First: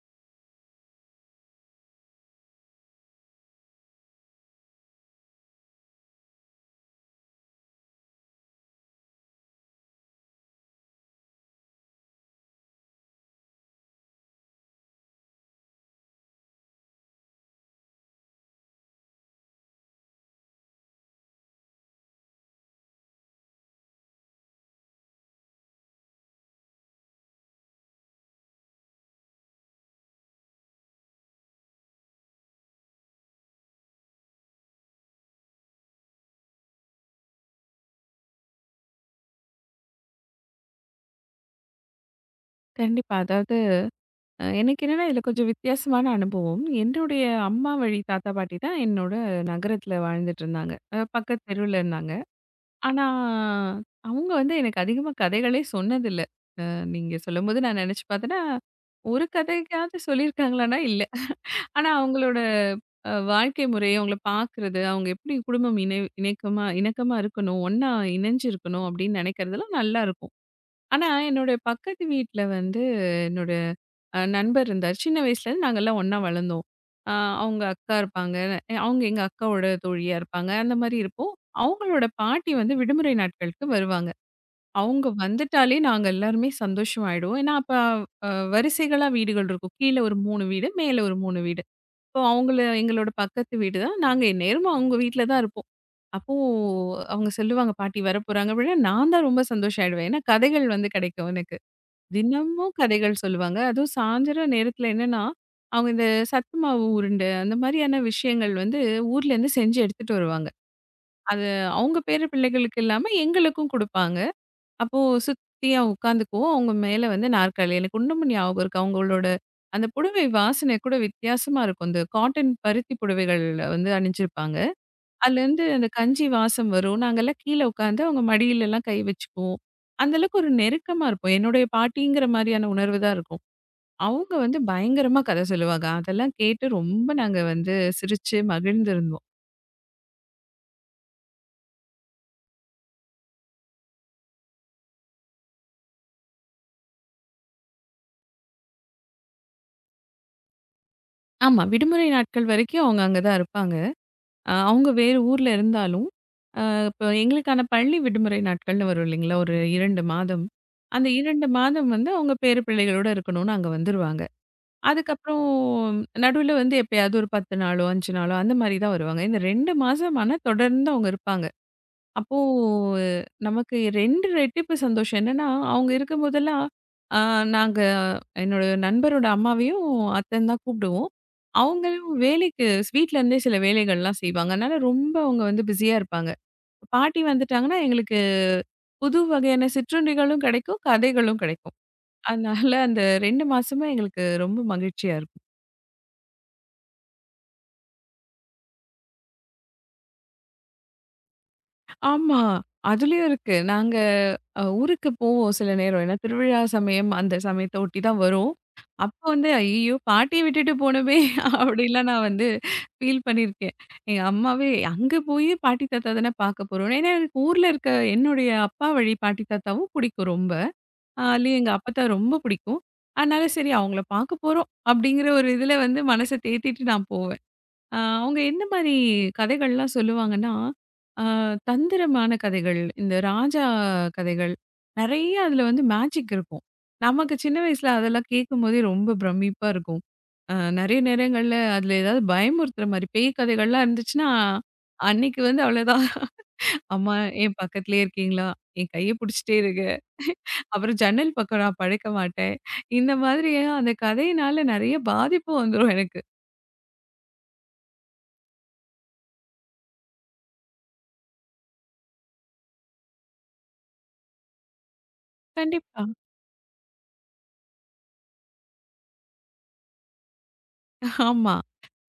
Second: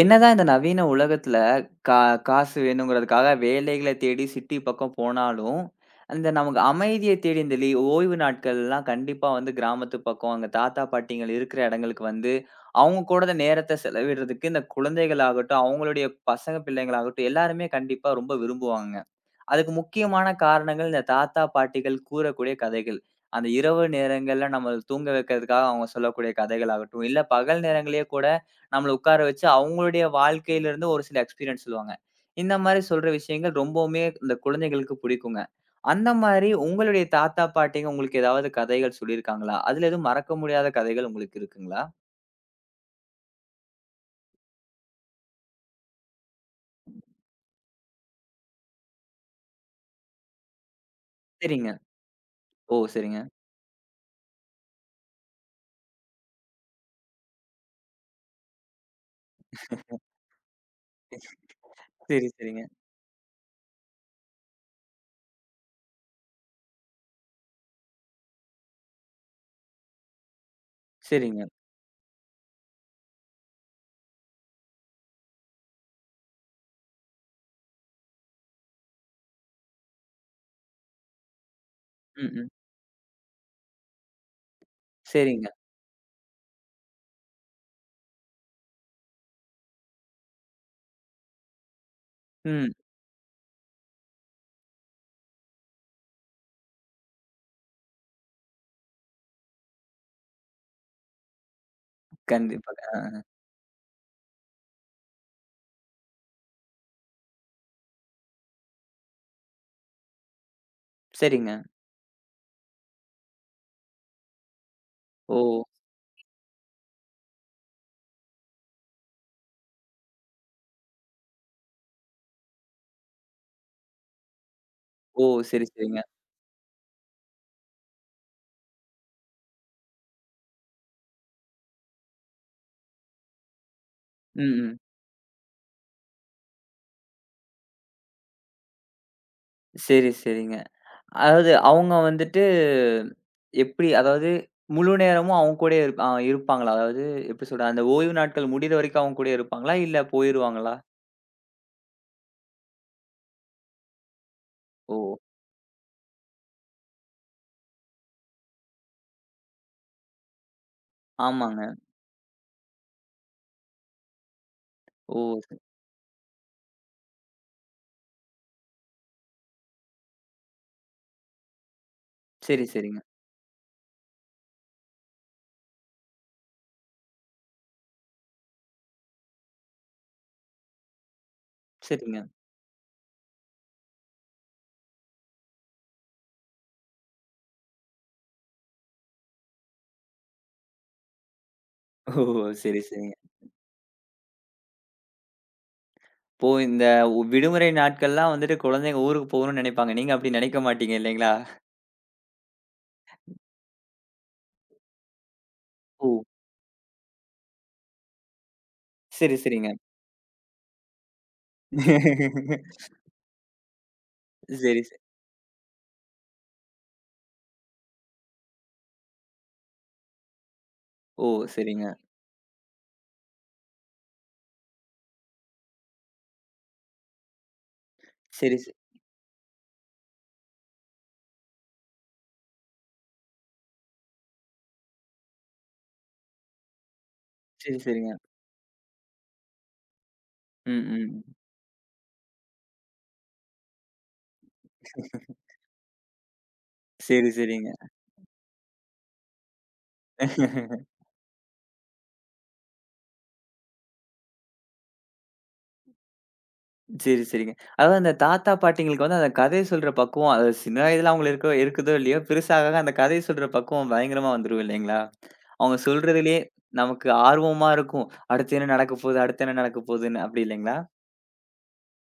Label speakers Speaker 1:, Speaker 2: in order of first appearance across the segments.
Speaker 1: என்னதான் இந்த நவீன உலகத்துல கா காசு வேணுங்கிறதுக்காக வேலைகளை தேடி சிட்டி பக்கம் போனாலும், அந்த நமக்கு அமைதிய தேடி இந்த ஓய்வு நாட்கள்லாம் கண்டிப்பா வந்து கிராமத்து பக்கம், அங்க தாத்தா, பாட்டிங்கள் இருக்கிற இடங்களுக்கு வந்து, அவங்க கூட அந்த நேரத்த செலவிடுறதுக்கு இந்த குழந்தைகளாகட்டும், அவங்களுடைய பசங்க பிள்ளைங்களாகட்டும் எல்லாருமே கண்டிப்பா ரொம்ப விரும்புவாங்க. அதுக்கு முக்கியமான காரணங்கள் இந்த தாத்தா, பாட்டிகள் கூறக்கூடிய கதைகள். அந்த இரவு நேரங்கள்ல நம்மள தூங்க வைக்கிறதுக்காக அவங்க சொல்லக்கூடிய கதைகள் ஆகட்டும், இல்ல பகல் நேரங்கள்லயே கூட நம்மள உட்கார வச்சு அவங்களுடைய வாழ்க்கையிலிருந்து ஒரு சில எக்ஸ்பீரியன்ஸ் சொல்லுவாங்க. இந்த மாரி சொல்ற விஷயங்கள் ரொம்பவுமே இந்த குழந்தைகளுக்கு பிடிக்குங்க. அந்த மாரி உங்களுடைய தாத்தா, பாட்டிங்க உங்களுக்கு ஏதாவது கதைகள் சொல்லியிருக்காங்களா? அதுல எதுவும் மறக்க முடியாத கதைகள் உங்களுக்கு இருக்குங்களா?
Speaker 2: கண்டிப்பா. அதாவது எனக்கு என்னன்னா, இதில கொஞ்சம் வித்தியாசமான அனுபவம். என்னுடைய அம்மா வழி தாத்தா, பாட்டி தான் என்னோட நகரத்தில வாழ்ந்துட்டுருந்தாங்க. பக்கத்து
Speaker 1: சரிங்க.
Speaker 2: தெருவுல இருந்தாங்க.
Speaker 1: ஓ,
Speaker 2: ஆனா,
Speaker 1: சரிங்க.
Speaker 2: அவங்க வந்து எனக்கு அதிகமா கதைகளே சொன்னதில்ல. அ நீங்க சொல்லும்போது நான் நெனச்சு பார்த்தேன்னா, ஒரு கதைக்காவது சொல்லியிருக்காங்களான்னா, இல்ல. ஆனா
Speaker 1: சரி,
Speaker 2: அவங்களோட
Speaker 1: சரிங்க.
Speaker 2: வாழ்க்கை முறை, அவங்கள பார்க்குறது, அவங்க எப்படி குடும்பம் இணக்கமா இணக்கமா இருக்கணும், ஒண்ணா இணைஞ்சு இருக்கணும் அப்படின்னு நெனைக்கிறதெல்லாம் நல்லாருக்கும். ஆனா,
Speaker 1: சரிங்க.
Speaker 2: என்னோட பக்கத்து வீட்ல வந்து என்னோட நண்பர் இருந்தார். சின்ன வயசுலேருந்து நாங்கலாம் ஒண்ணா வளர்ந்தோம். அ அவங்க அக்கா இருப்பாங்க. அவங்க எங்க அக்காவோட தோழியா இருப்பாங்க. அந்த மாரி இருப்போம். அவங்களோட
Speaker 1: ம், ம்.
Speaker 2: பாட்டி வந்து விடுமுறை நாட்களுக்கு வருவாங்க. அவங்க
Speaker 1: சரிங்க.
Speaker 2: வந்துட்டாலே நாங்க எல்லாருமே சந்தோஷமாயிடுவோம். ஏன்னா, அப்ப வரிசைகளா வீடுகள் இருக்கும். கீழ ஒரு 3 வீடு, மேல ஒரு 3 வீடு. இப்போ அவங்கள
Speaker 1: ம்.
Speaker 2: எங்களோட பக்கத்து வீடு தான். நாங்க எந்நேரமும் அவங்க வீட்ல தான் இருப்போம். அப்போ அவங்க சொல்லுவாங்க, "பாட்டி வரப்போறாங்க" அப்படின்னா, நான் தான் ரொம்ப சந்தோஷம் ஆயிடுவேன். ஏன்னா, கதைகள் வந்து கிடைக்கும் எனக்கு. தினமும்
Speaker 1: கண்டிப்பாக. ஆ,
Speaker 2: கதைகள்
Speaker 1: ஆ.
Speaker 2: சொல்லுவாங்க. அதுவும் சாயந்தர நேரத்தில என்னன்னா, அவங்க இந்த சத்து மாவு உருண்டை, அந்த மாதிரியான விஷயங்கள் வந்து ஊர்லேருந்து செஞ்சு எடுத்துட்டு வருவாங்க. அது
Speaker 1: சரிங்க.
Speaker 2: அவங்க பேர பிள்ளைகளுக்கு இல்லாம எங்களுக்கும் குடுப்பாங்க. அப்போ
Speaker 1: ஓ!
Speaker 2: சுத்தியா உட்காந்துக்குவோம். அவங்க மேல வந்து நாற்காலி. எனக்கு இன்னமும் ஞாபகம் இருக்கு. அவங்களோட அந்த புடவை வாசனை கூட வித்தியாசமா இருக்கும். அந்த காட்டன் பருத்தி புடவைகள் வந்து அணிஞ்சிருப்பாங்க.
Speaker 1: ஓ!
Speaker 2: அதுலேருந்து
Speaker 1: சரி,
Speaker 2: அந்த
Speaker 1: சரிங்க.
Speaker 2: கஞ்சி வாசம் வரும். நாங்கலாம் கீழ உட்காந்து அவங்க மடியிலலாம் கை வச்சுக்குவோம். அந்த அளவுக்கு ஒரு நெருக்கமா இருப்போம். என்னுடைய பாட்டிங்கிற மாதிரியான உணர்வு தான் இருக்கும். அவங்க
Speaker 1: ம்,
Speaker 2: வந்து
Speaker 1: ம்.
Speaker 2: பயங்கரமா கதை சொல்லுவாங்க. அதெல்லாம் கேட்டு ரொம்ப நாங்க வந்து சிரிச்சு மகிழ்ந்திருந்தோம்.
Speaker 1: சரி, சரிங்க. அதாவது அவங்க வந்துட்டு எப்படி அதாவது முழு நேரமும் அவங்க கூடயே இருப்பாங்களா? அதாவது எப்படி சொல்றது? அந்த ஓய்வு நாட்கள் முடியிற வரைக்கும் அவங்க கூடயே இருப்பாங்களா? இல்ல போயிருவாங்களா?
Speaker 2: ஆமா. விடுமுறை நாட்கள் வரைக்கும் அவங்க அங்க தான் இருப்பாங்க. அவங்க
Speaker 1: ஓ!
Speaker 2: வேறு ஊர்ல இருந்தாலும், அ இப்போ எங்களுக்கான பள்ளி விடுமுறை நாட்கள்னு வரும் இல்லைங்களா? ஒரு 2 மாதம். அந்த 2
Speaker 1: ஆமாங்க.
Speaker 2: மாதம் வந்து அவங்க பேர பிள்ளைகளோட இருக்கணும்னு அங்க வந்துருவாங்க.
Speaker 1: ஓ!
Speaker 2: அதுக்கப்புறம் நடுவுல வந்து எப்பயாவது ஒரு 10 நாளோ, 5 நாளோ அந்த மாரி தான் வருவாங்க. இந்த 2 மாசம் ஆனா தொடர்ந்து அவங்க இருப்பாங்க. அப்போ
Speaker 1: சரி, சரிங்க.
Speaker 2: நமக்கு 2 ரெட்டிப்பு சந்தோஷம். என்னன்னா, அவங்க இருக்கும்போதெல்லாம், ஆ நாங்க என்னோட நண்பரோட அம்மாவையும், அத்தன்னு தான் கூப்பிடுவோம். அவங்களும்
Speaker 1: சரிங்க.
Speaker 2: வேலைக்கு வீட்ல இருந்தே சில வேலைகள்லாம் செய்வாங்க. அதனால ரொம்ப அவங்க வந்து பிஸியா இருப்பாங்க. பாட்டி வந்துட்டாங்கன்னா, எங்களுக்கு புது வகையான சிற்றுண்டிகளும் கிடைக்கும், கதைகளும் கிடைக்கும்.
Speaker 1: ஓ!
Speaker 2: அதனால
Speaker 1: சரி,
Speaker 2: அந்த
Speaker 1: சரிங்க.
Speaker 2: 2 மாசமும் எங்களுக்கு ரொம்ப மகிழ்ச்சியா இருக்கும்.
Speaker 1: இப்போ இந்த விடுமுறை நாட்கள்லாம் வந்துட்டு குழந்தைங்க ஊருக்கு போகணும்னு நினைப்பாங்க. நீங்க அப்படி நினைக்க மாட்டீங்க இல்லைங்களா?
Speaker 2: ஆமா. அதுலயும் இருக்கு. நாங்க ஊருக்கு போவோம் சில நேரம்.
Speaker 1: ஓ!
Speaker 2: ஏன்னா திருவிழா சமயம் அந்த சமயத்த ஒட்டி தான் வரும். அப்போ
Speaker 1: சரி,
Speaker 2: வந்து
Speaker 1: சரிங்க.
Speaker 2: ஐயய்யோ! பாட்டிய விட்டுட்டு போனோமே! அப்படிலாம் நான் வந்து ஃபீல் பண்ணியிருக்கேன். எங்க அம்மாவே
Speaker 1: சரி, சரி.
Speaker 2: அங்க போய் பாட்டி தாத்தா தானே பார்க்க போறோம். ஏன்னா எனக்கு ஊர்ல இருக்க என்னுடைய அப்பா வழி பாட்டி தாத்தாவும் பிடிக்கும் ரொம்ப.
Speaker 1: ஓ!
Speaker 2: அதுலயும் எங்க
Speaker 1: சரிங்க.
Speaker 2: அப்பத்தா ரொம்ப பிடிக்கும். அதனால சரி அவங்கள பார்க்க போறோம் அப்படிங்கிற ஒரு இதுல வந்து மனச தேத்திட்டு நான் போவேன். அவங்க
Speaker 1: சரி,
Speaker 2: என்ன மாரி கதைகள்லாம் சொல்லுவாங்கன்னா, அ தந்திரமான கதைகள், இந்த ராஜா கதைகள், நெறைய அதில வந்து மேஜிக் இருக்கும். நமக்கு சின்ன
Speaker 1: சரி,
Speaker 2: வயசுல
Speaker 1: சரிங்க.
Speaker 2: அதெல்லாம் கேட்கும்போதே ரொம்ப பிரமிப்பா இருக்கும். அ நெறைய
Speaker 1: ம்,
Speaker 2: நேரங்கள்ல அதில ஏதாவது பயமுறுத்துற மாரி பேய் கதைகள்லாம் இருந்துச்சுன்னா,
Speaker 1: ம்.
Speaker 2: அன்னைக்கு வந்து அவ்வளோதான். "அம்மா
Speaker 1: சரி,
Speaker 2: என்
Speaker 1: சரிங்க.
Speaker 2: பக்கத்திலேயே இருக்கீங்களா? என் கைய புடிச்சுட்டே இருங்க. அப்புறம் ஜன்னல் பக்கம் நான் படுக்க மாட்டேன்." இந்த மாதிரியா அந்த கதையினால நெறைய பாதிப்பு வந்துரும் எனக்கு.
Speaker 1: சரி, சரிங்க. அதாவது அந்த தாத்தா, பாட்டிங்களுக்கு வந்து அந்த கதை சொல்ற பக்குவம், அது சின்ன வயதில அவங்களுக்கு இருக்கோ இருக்குதோ இல்லையோ, பெருசாக ஆக அந்த கதை சொல்ற பக்குவம் பயங்கரமா வந்துரும் இல்லைங்களா? அவங்க
Speaker 2: கண்டிப்பா.
Speaker 1: சொல்றதிலேயே நமக்கு ஆர்வமா இருக்கும். அடுத்து என்ன நடக்க போகுது? அடுத்து என்ன நடக்க போகுதுன்னு அப்படி இல்லைங்களா?
Speaker 2: ஆமா.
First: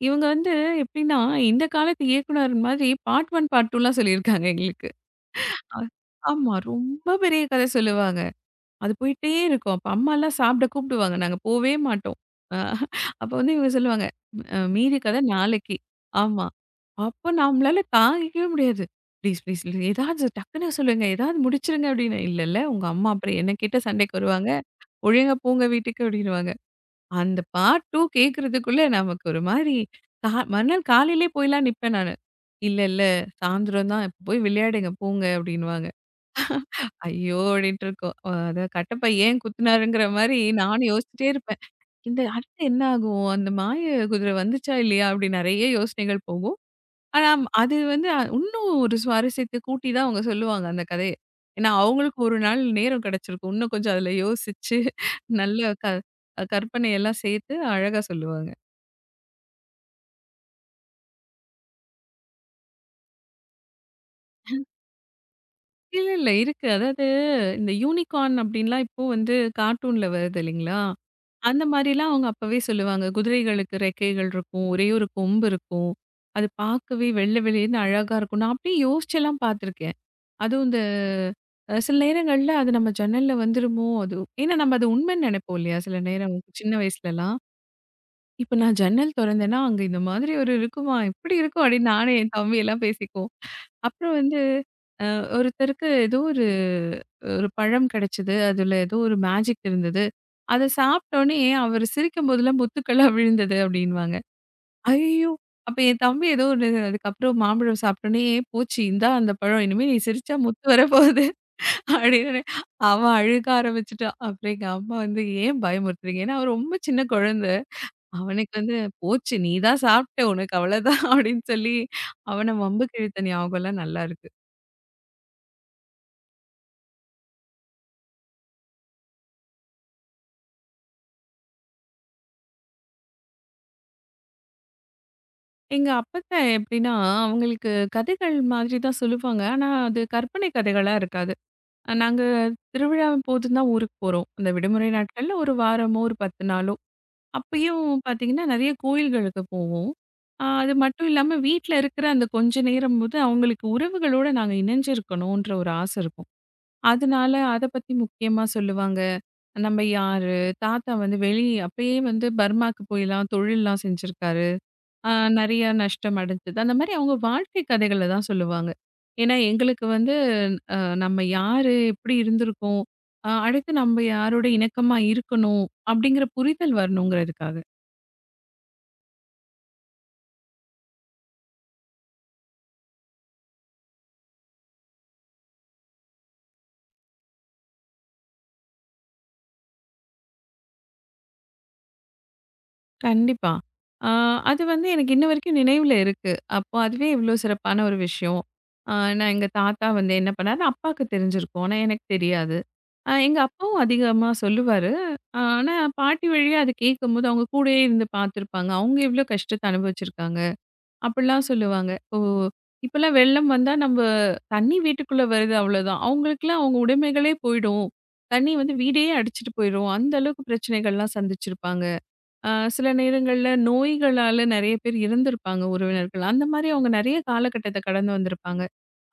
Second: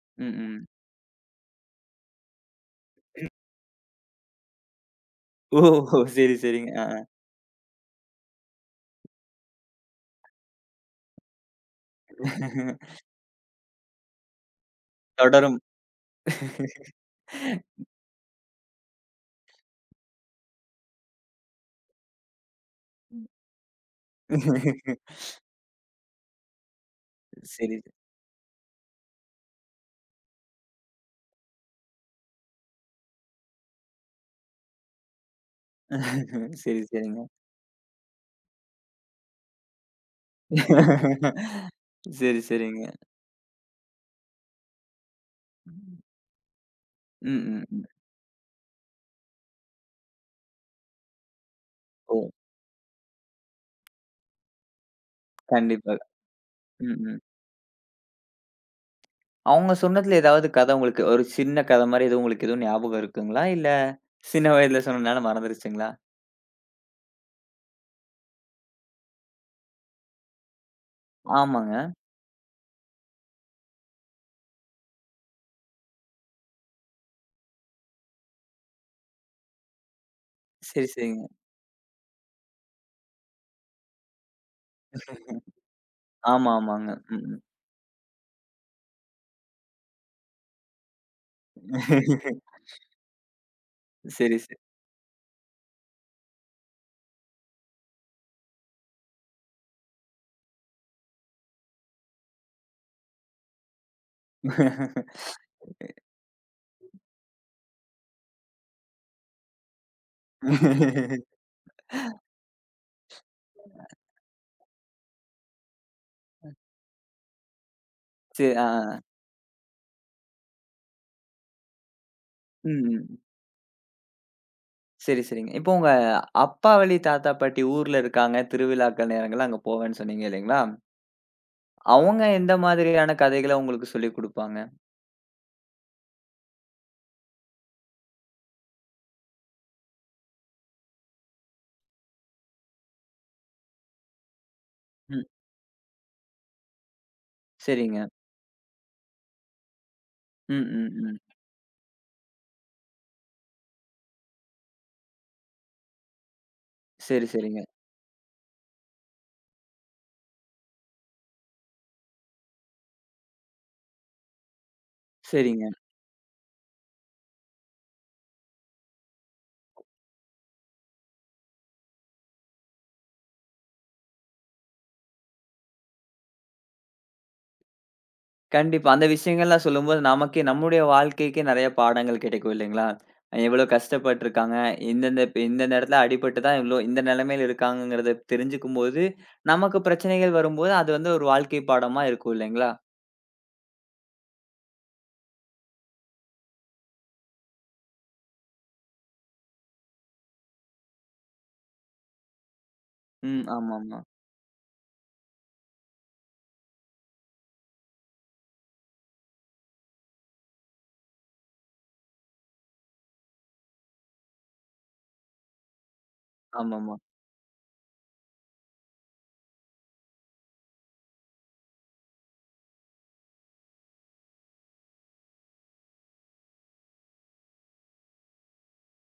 Speaker 2: இவங்க
Speaker 1: ம்,
Speaker 2: வந்து
Speaker 1: ம்.
Speaker 2: எப்படின்னா, இந்த காலத்து இயக்குனர் மாதிரி பார்ட் 1, பார்ட் 2லாம் சொல்லியிருக்காங்க எங்களுக்கு.
Speaker 1: ஓ!
Speaker 2: அ
Speaker 1: சரி,
Speaker 2: ஆமா.
Speaker 1: சரிங்க. ஆ, ஆ.
Speaker 2: ரொம்ப பெரிய கதை சொல்லுவாங்க. அது போயிட்டே இருக்கும். அப்ப அம்மாலாம் சாப்பிட கூப்பிடுவாங்க. நாங்க போவே மாட்டோம். அ அப்ப வந்து இவங்க சொல்லுவாங்க, மீதி கதை
Speaker 1: தொடரும்.
Speaker 2: நாளைக்கு." ஆமா. அப்ப நம்மளால தாங்கிக்கவே முடியாது. "ப்ளீஸ், ப்ளீஸ் ஏதாவது டக்குனு சொல்லுங்க. ஏதாவது முடிச்சிருங்க." அப்படின்னு. "இல்ல, இல்ல. உங்க அம்மா அப்புறம் என்னகிட்ட சண்டைக்கு வருவாங்க. ஒழுங்கா போங்க வீட்டுக்கு." அப்படின்னுவாங்க. அந்த
Speaker 1: சரி.
Speaker 2: பார்ட் 2 கேட்கறதுக்குள்ள நமக்கு ஒரு மாரி மறுநாள் காலையிலே போய்லாம் நிப்பேன் நானு. "இல்ல, இல்ல சாயந்தரம் தான். இப்ப போய் விளையாடுங்க போங்க" அப்படின்னுவாங்க.
Speaker 1: சரி, சரிங்க.
Speaker 2: "ஐயோ!" அப்படின்ட்டு இருக்கும். அத கட்டப்பை ஏன் குத்துனாருங்கிற மாரி நானும் யோசிச்சுட்டே இருப்பேன். இந்த
Speaker 1: சரி,
Speaker 2: அடுத்து என்ன
Speaker 1: சரிங்க.
Speaker 2: ஆகும்? அந்த மாய குதிரை வந்துச்சா இல்லையா? அப்படி நெறைய யோசனைகள் போகும். ஆனா
Speaker 1: ம்,
Speaker 2: ம்,
Speaker 1: ம்,
Speaker 2: அது
Speaker 1: ம்.
Speaker 2: வந்து இன்னும் ஒரு சுவாரஸ்யத்த கூட்டி தான் அவங்க சொல்லுவாங்க அந்த கதைய. ஏன்னா
Speaker 1: ஓ!
Speaker 2: அவங்களுக்கு ஒரு நாள் நேரம் கிடைச்சிருக்கும். இன்னும் கொஞ்சம் அதுல யோசிச்சு நல்ல
Speaker 1: கண்டிப்பா. ம். ம்.
Speaker 2: கற்பனையெல்லாம் சேர்த்து அழகா சொல்லுவாங்க.
Speaker 1: அவங்க சொன்னதுல ஏதாவது கதை உங்களுக்கு ஒரு சின்ன கதை மாரி எதுவும் உங்களுக்கு எதுவும் ஞாபகம் இருக்குங்களா? இல்ல சின்ன வயதுல சொன்னனால மறந்துருச்சுங்களா?
Speaker 2: இல்ல, இல்ல. இருக்கு. அதாவது இந்த யூனிகார்ன் அப்படின்லாம் இப்போ வந்து கார்ட்டூன்ல வருது இல்லைங்களா? அந்த
Speaker 1: ஆமாங்க.
Speaker 2: மாரிலாம் அவங்க அப்பவே சொல்லுவாங்க. குதிரைகளுக்கு ரெக்கைகள் இருக்கும். ஒரே ஒரு கொம்பு இருக்கும். அது பார்க்கவே வெள்ளை வெளியேன்னு அழகா இருக்கும். நான் அப்படியே யோசிச்செல்லாம் பார்த்துருக்கேன். அதுவும் இந்த
Speaker 1: சரி, சரிங்க.
Speaker 2: சில நேரங்கள்ல அது நம்ம ஜன்னல்ல வந்துருமோ! அது ஏன்னா நம்ம அது உண்மைன்னு நெனைப்போம் இல்லையா? சில நேரம்
Speaker 1: ஆமா,
Speaker 2: சின்ன
Speaker 1: ஆமாங்க. ம்.
Speaker 2: வயசுலலாம்.
Speaker 1: ம்.
Speaker 2: இப்ப நான் ஜன்னல் தொறந்தேன்னா, அங்க இந்த மாதிரி ஒரு இருக்குமா? இப்படி இருக்கும் அப்படின்னு நானும் என் தம்பி எல்லாம் பேசிக்குவோம். அப்புறம்
Speaker 1: சரி,
Speaker 2: வந்து
Speaker 1: சரி.
Speaker 2: அ ஒருத்தருக்கு ஏதோ ஒரு ஒரு பழம் கிடைச்சது. அதுல ஏதோ ஒரு மேஜிக் இருந்தது. அத சாப்பிட்டோனே அவரு சிரிக்கும்போதெல்லாம் முத்துக்கள்லாம் விழுந்தது அப்படின்னுவாங்க. ஐயய்யோ! அப்ப என் தம்பி ஏதோ ஒண்ணு அதுக்கப்புறம் மாம்பழம் சாப்பிட்டோனே, போச்சு இந்தா அந்த பழம். இனிமே நீ சிரிச்சா முத்து வரப்போகுது அப்படின்னு அவன் அழுக ஆரம்பிச்சுட்டான். அப்புறம் எங்க அம்மா வந்து ஏன் பயமுறுத்துறீங்க? ஏன்னா அவன் ரொம்ப சின்ன குழந்த.
Speaker 1: சரி.
Speaker 2: அவனுக்கு
Speaker 1: ஆ,
Speaker 2: வந்து
Speaker 1: ஆ.
Speaker 2: போச்சு நீ தான் சாப்பிட்ட உனக்கு அவ்வளோதான் அப்படின்னு சொல்லி அவன
Speaker 1: ம்,
Speaker 2: வம்புக்கு
Speaker 1: ம்.
Speaker 2: இழுத்த ஞாபகம்லாம் நல்லா இருக்கு.
Speaker 1: சரி, சரிங்க. இப்போ உங்க அப்பா வழி தாத்தா, பாட்டி ஊர்ல இருக்காங்க. திருவிழாக்கள் நேரங்கள்ல அங்க போவேன்னு சொன்னீங்க இல்லைங்களா? அவங்க எந்த மாதிரியான கதைகள உங்களுக்கு சொல்லிக் குடுப்பாங்க?
Speaker 2: எங்க அப்பத்தா எப்படின்னா, அவங்களுக்கு கதைகள் மாதிரி தான் சொல்லுவாங்க. ஆனா அது கற்பனை கதைகளா இருக்காது. நாங்க திருவிழா போதுன்னு தான் ஊருக்கு போறோம். அந்த விடுமுறை
Speaker 1: ம்.
Speaker 2: நாட்கள்ல ஒரு வாரமோ, ஒரு 10 நாளோ. அப்பயும்
Speaker 1: சரிங்க.
Speaker 2: பார்த்தீங்கன்னா, நெறைய கோயில்களுக்கு போவோம்.
Speaker 1: ம்,
Speaker 2: அது
Speaker 1: ம்,
Speaker 2: மட்டும்
Speaker 1: ம்.
Speaker 2: இல்லாம வீட்ல இருக்கிற அந்த கொஞ்ச நேரம் போது அவங்களுக்கு உறவுகளோட நாங்க இணைஞ்சிருக்கணுன்ற ஒரு ஆசை இருக்கும்.
Speaker 1: சரி,
Speaker 2: அதனால
Speaker 1: சரிங்க.
Speaker 2: அத பத்தி முக்கியமா சொல்லுவாங்க. நம்ம யாரு? தாத்தா வந்து அப்பயே வந்து பர்மாக்கு போய்லாம் தொழில்லாம் செஞ்சிருக்காரு. அ நெறைய
Speaker 1: சரிங்க.
Speaker 2: நஷ்டம் அடைஞ்சது. அந்த மாரி அவங்க வாழ்க்கை கதைகள தான் சொல்லுவாங்க. ஏன்னா, எங்களுக்கு வந்து நம்ம யாரு? எப்படி இருந்திருக்கோம்? அடுத்து நம்ம யாரோட இணக்கமா இருக்கணும்? அப்படிங்கிற புரிதல் வரணுங்கிறதுக்காக.
Speaker 1: கண்டிப்பா. அந்த விஷயங்கள்லாம் சொல்லும்போது, நமக்கே நம்முடைய வாழ்க்கைக்கே நெறைய பாடங்கள் கிடைக்கும் இல்லைங்களா? எவ்வளோ கஷ்டப்பட்டுருக்காங்க. இந்தந்த இடத்துல அடிபட்டு தான் இவ்ளோ இந்த நிலைமையில இருக்காங்கங்கிறத தெரிஞ்சுக்கும்போது, நமக்கு பிரச்சனைகள் வரும்போது, அது வந்து ஒரு வாழ்க்கை பாடமா இருக்கும் இல்லைங்களா?
Speaker 2: கண்டிப்பா. அ அது வந்து எனக்கு இன்ன வரைக்கும் நினைவுல இருக்கு. அப்போ அதுவே இவ்ளோ சிறப்பான ஒரு விஷயம். அ நான் எங்க தாத்தா வந்து என்ன பண்ணாரு? அப்பாக்கு தெரிஞ்சிருக்கும். ஆனா எனக்கு தெரியாது. எங்க
Speaker 1: ம்.
Speaker 2: அப்பாவும்
Speaker 1: ஆமாமா.
Speaker 2: அதிகமா சொல்லுவாரு. ஆனா பாட்டி வழியா அது கேட்கும்போது, அவங்க கூடயே இருந்து பார்த்துருப்பாங்க. அவங்க எவ்ளோ கஷ்டத்த அனுபவிச்சிருக்காங்க. அப்படிலாம் சொல்லுவாங்க. ஓ! இப்பலாம் வெள்ளம் வந்தா நம்ப தண்ணி வீட்டுக்குள்ள வருது அவ்வளோதான். அவங்களுக்கெல்லாம் அவங்க
Speaker 1: ஆமாமா.
Speaker 2: உடைமைகளே போயிடும். தண்ணி வந்து வீடே அடிச்சுட்டு போயிரும். அந்த அளவுக்கு பிரச்சனைகள்லாம் சந்திச்சிருப்பாங்க. அ சில நேரங்கள்ல நோய்களால நெறைய பேர் இறந்திருப்பாங்க உறவினர்கள். அந்த மாரி அவங்க நெறைய காலகட்டத்த கடந்து வந்திருப்பாங்க.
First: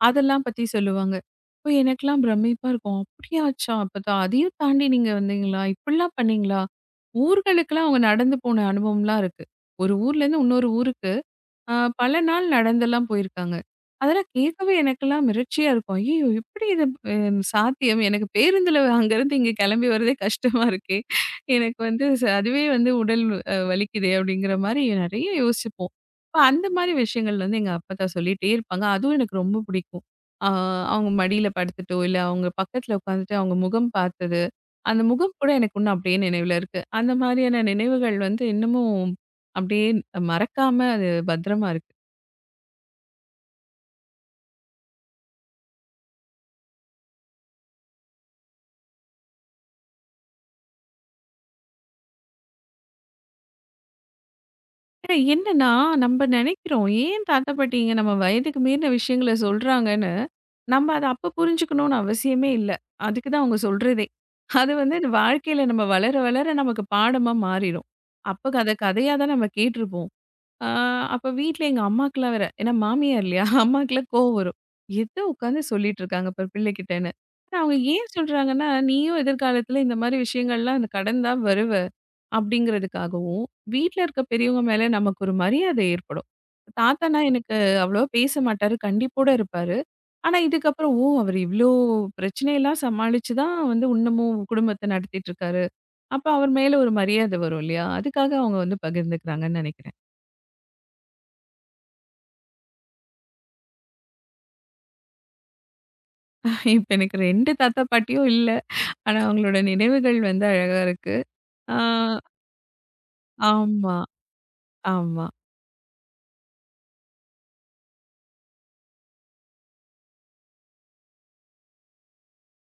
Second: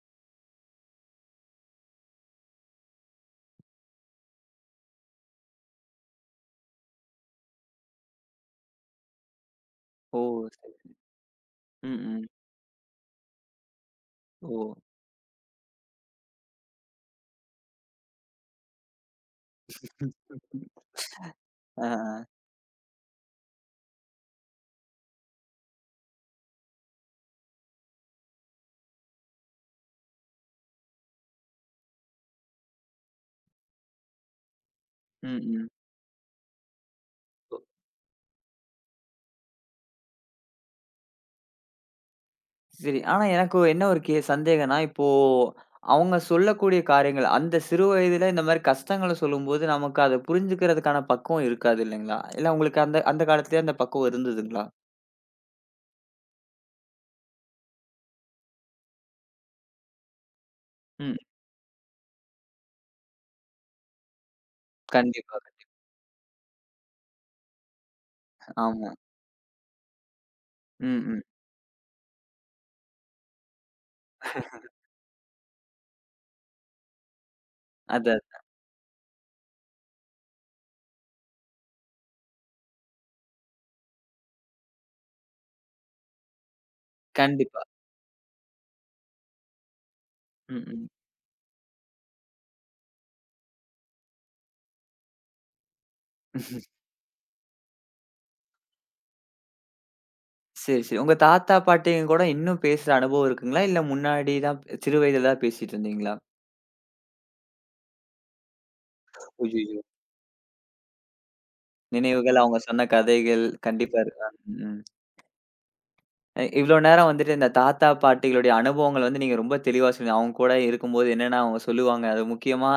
Speaker 2: அதெல்லாம் பத்தி சொல்லுவாங்க. அப்போ எனக்கெல்லாம் பிரமிப்பா இருக்கும். அப்படியாச்சா! அப்பதான் அதையும் தாண்டி நீங்க வந்தீங்களா? இப்படிலாம் பண்ணீங்களா? ஊர்களுக்கெல்லாம் அவங்க நடந்து போன அனுபவம்லாம் இருக்கு. ஒரு
Speaker 1: ஓ!
Speaker 2: ஊர்லேருந்து இன்னொரு
Speaker 1: சரி.
Speaker 2: ஊருக்கு ஆ
Speaker 1: ம்,
Speaker 2: பல
Speaker 1: ம்.
Speaker 2: நாள் நடந்தெல்லாம் போயிருக்காங்க. அதெல்லாம் கேட்கவே
Speaker 1: ஓ!
Speaker 2: எனக்கெல்லாம் மிரட்சியா இருக்கும். ஐயய்யோ! எப்படி இது அ சாத்தியம்? எனக்கு பேருந்துல அங்கருந்து இங்க கிளம்பி வரதே கஷ்டமா இருக்கே. எனக்கு
Speaker 1: அ,
Speaker 2: வந்து
Speaker 1: அ.
Speaker 2: அதுவே வந்து உடல் வலிக்குதே அப்படிங்கிற மாரி நெறைய யோசிப்போம். அப்ப அந்த மாரி விஷயங்கள் வந்து எங்க அப்பத்தா சொல்லிட்டே இருப்பாங்க. அதுவும் எனக்கு ரொம்ப பிடிக்கும். ஆ அவங்க மடியில படுத்துட்டோ, இல்ல அவங்க பக்கத்துல உட்காந்துட்டு அவங்க முகம் பார்த்தது, அந்த முகம்
Speaker 1: ம்,
Speaker 2: கூட
Speaker 1: ம்.
Speaker 2: எனக்கு இன்னும் அப்படியே நினைவுல இருக்கு. அந்த மாரியான நினைவுகள் வந்து இன்னமும் அப்படியே மறக்காம அது பத்திரமா இருக்கு.
Speaker 1: சரி. ஆனா எனக்கு என்ன ஒரு சந்தேகம்னா, இப்போ அவங்க சொல்லக்கூடிய காரியங்கள், அந்த சிறு வயதில இந்த மாரி கஷ்டங்கள சொல்லும்போது, நமக்கு அத புரிஞ்சுக்கிறதுக்கான பக்குவம் இருக்காது இல்லைங்களா? இல்ல உங்களுக்கு அந்த அந்த காலத்திலேயே அந்த பக்குவம் இருந்ததுங்களா?
Speaker 2: ஆனா என்னன்னா, நம்ம நினைக்கிறோம், ஏன் தாத்தா, பாட்டிங்க நம்ம வயதுக்கு மீறின விஷயங்கள சொல்றாங்கன்னு, நம்ம அத
Speaker 1: ம்.
Speaker 2: அப்ப புரிஞ்சுக்கணும்னு அவசியமே இல்ல. அதுக்கு தான் அவங்க சொல்றதே. அது வந்து இந்த
Speaker 1: கண்டிப்பாக.
Speaker 2: வாழ்க்கையில நம்ம வளர, வளர நமக்கு பாடமா மாறிரும். அப்ப
Speaker 1: ஆமா.
Speaker 2: கதையா தான் நம்ம கேட்டுருப்போம். ஆ
Speaker 1: ம், ம்.
Speaker 2: அப்ப வீட்ல எங்க அம்மாக்கெல்லாம் வேற ஏன்னா மாமியார் இல்லையா? அம்மாக்கெல்லாம் கோவம் வரும். "எத உட்காந்து சொல்லிட்டு இருக்காங்க பாரு பிள்ளைகிட்டன்னு." ஆனா அவங்க ஏன்
Speaker 1: அதான்.
Speaker 2: சொல்றாங்கன்னா, "நீயும் எதிர்காலத்துல இந்த மாரி விஷயங்கள்லாம் கடந்து தான் வருவ. அப்படிங்கிறதுக்காகவும், வீட்ல இருக்க பெரியவங்க மேல நமக்கு ஒரு மரியாதை ஏற்படும். தாத்தான்னா எனக்கு
Speaker 1: கண்டிப்பா.
Speaker 2: அவ்வளவா பேச மாட்டாரு. கண்டிப்போட இருப்பாரு. ஆனா
Speaker 1: ம், ம்.
Speaker 2: இதுக்கப்புறம், ஓ! அவர் இவ்ளோ பிரச்சனையெல்லாம் சமாளிச்சு தான் வந்து இன்னமும் குடும்பத்த நடத்திட்டு இருக்காரு. அப்ப அவர் மேல ஒரு மரியாதை வரும் இல்லையா? அதுக்காக அவங்க வந்து பகிர்ந்துக்கிறாங்கன்னு நெனைக்கிறேன்.
Speaker 1: சரி, சரி. உங்க தாத்தா, பாட்டிங்க கூட இன்னும் பேசுற அனுபவம் இருக்குங்களா? இல்ல முன்னாடி தான் சிறு வயதில தான் பேசிட்டு இருந்தீங்களா?
Speaker 2: இப்ப எனக்கு 2 தாத்தா, பாட்டியும் இல்ல. ஆனா அவங்களோட
Speaker 1: ஐய்யய்யோ!
Speaker 2: நினைவுகள் வந்து அழகா இருக்கு. ஆ
Speaker 1: நினைவுகள், அவங்க சொன்ன கதைகள்
Speaker 2: ஆமா,
Speaker 1: கண்டிப்பா இருக்கா? ம்.
Speaker 2: ஆமா.
Speaker 1: அ இவ்ளோ நேரம் வந்துட்டு இந்த தாத்தா, பாட்டிகளுடைய அனுபவங்கள் வந்து நீங்க ரொம்ப தெளிவா சொன்னீங்க. அவங்க கூட இருக்கும்போது என்னென்ன அவங்க சொல்லுவாங்க. அது முக்கியமா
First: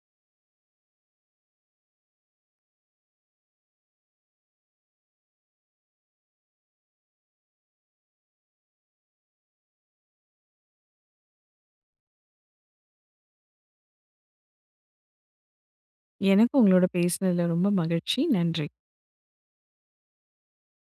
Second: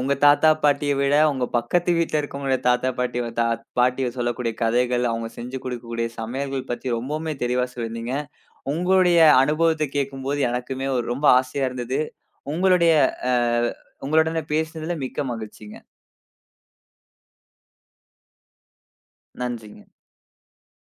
Speaker 1: உங்க தாத்தா, பாட்டிய விட உங்க பக்கத்து வீட்ல இருக்கவங்களுடைய தாத்தா, பாட்டி சொல்லக்கூடிய கதைகள், அவங்க செஞ்சு குடுக்கக்கூடிய சமையல்கள் பத்தி ரொம்பவுமே தெளிவா சொல்லியிருந்தீங்க. உங்களுடைய அனுபவத்த கேட்கும்போது எனக்குமே ஒரு ரொம்ப ஆசையா இருந்தது. உங்களுடைய அ உங்களுடன பேசினதுல மிக்க மகிழ்ச்சிங்க.
Speaker 2: எனக்கும் உங்களோட பேசினதுல ரொம்ப மகிழ்ச்சி. நன்றி.
Speaker 1: நன்றிங்க.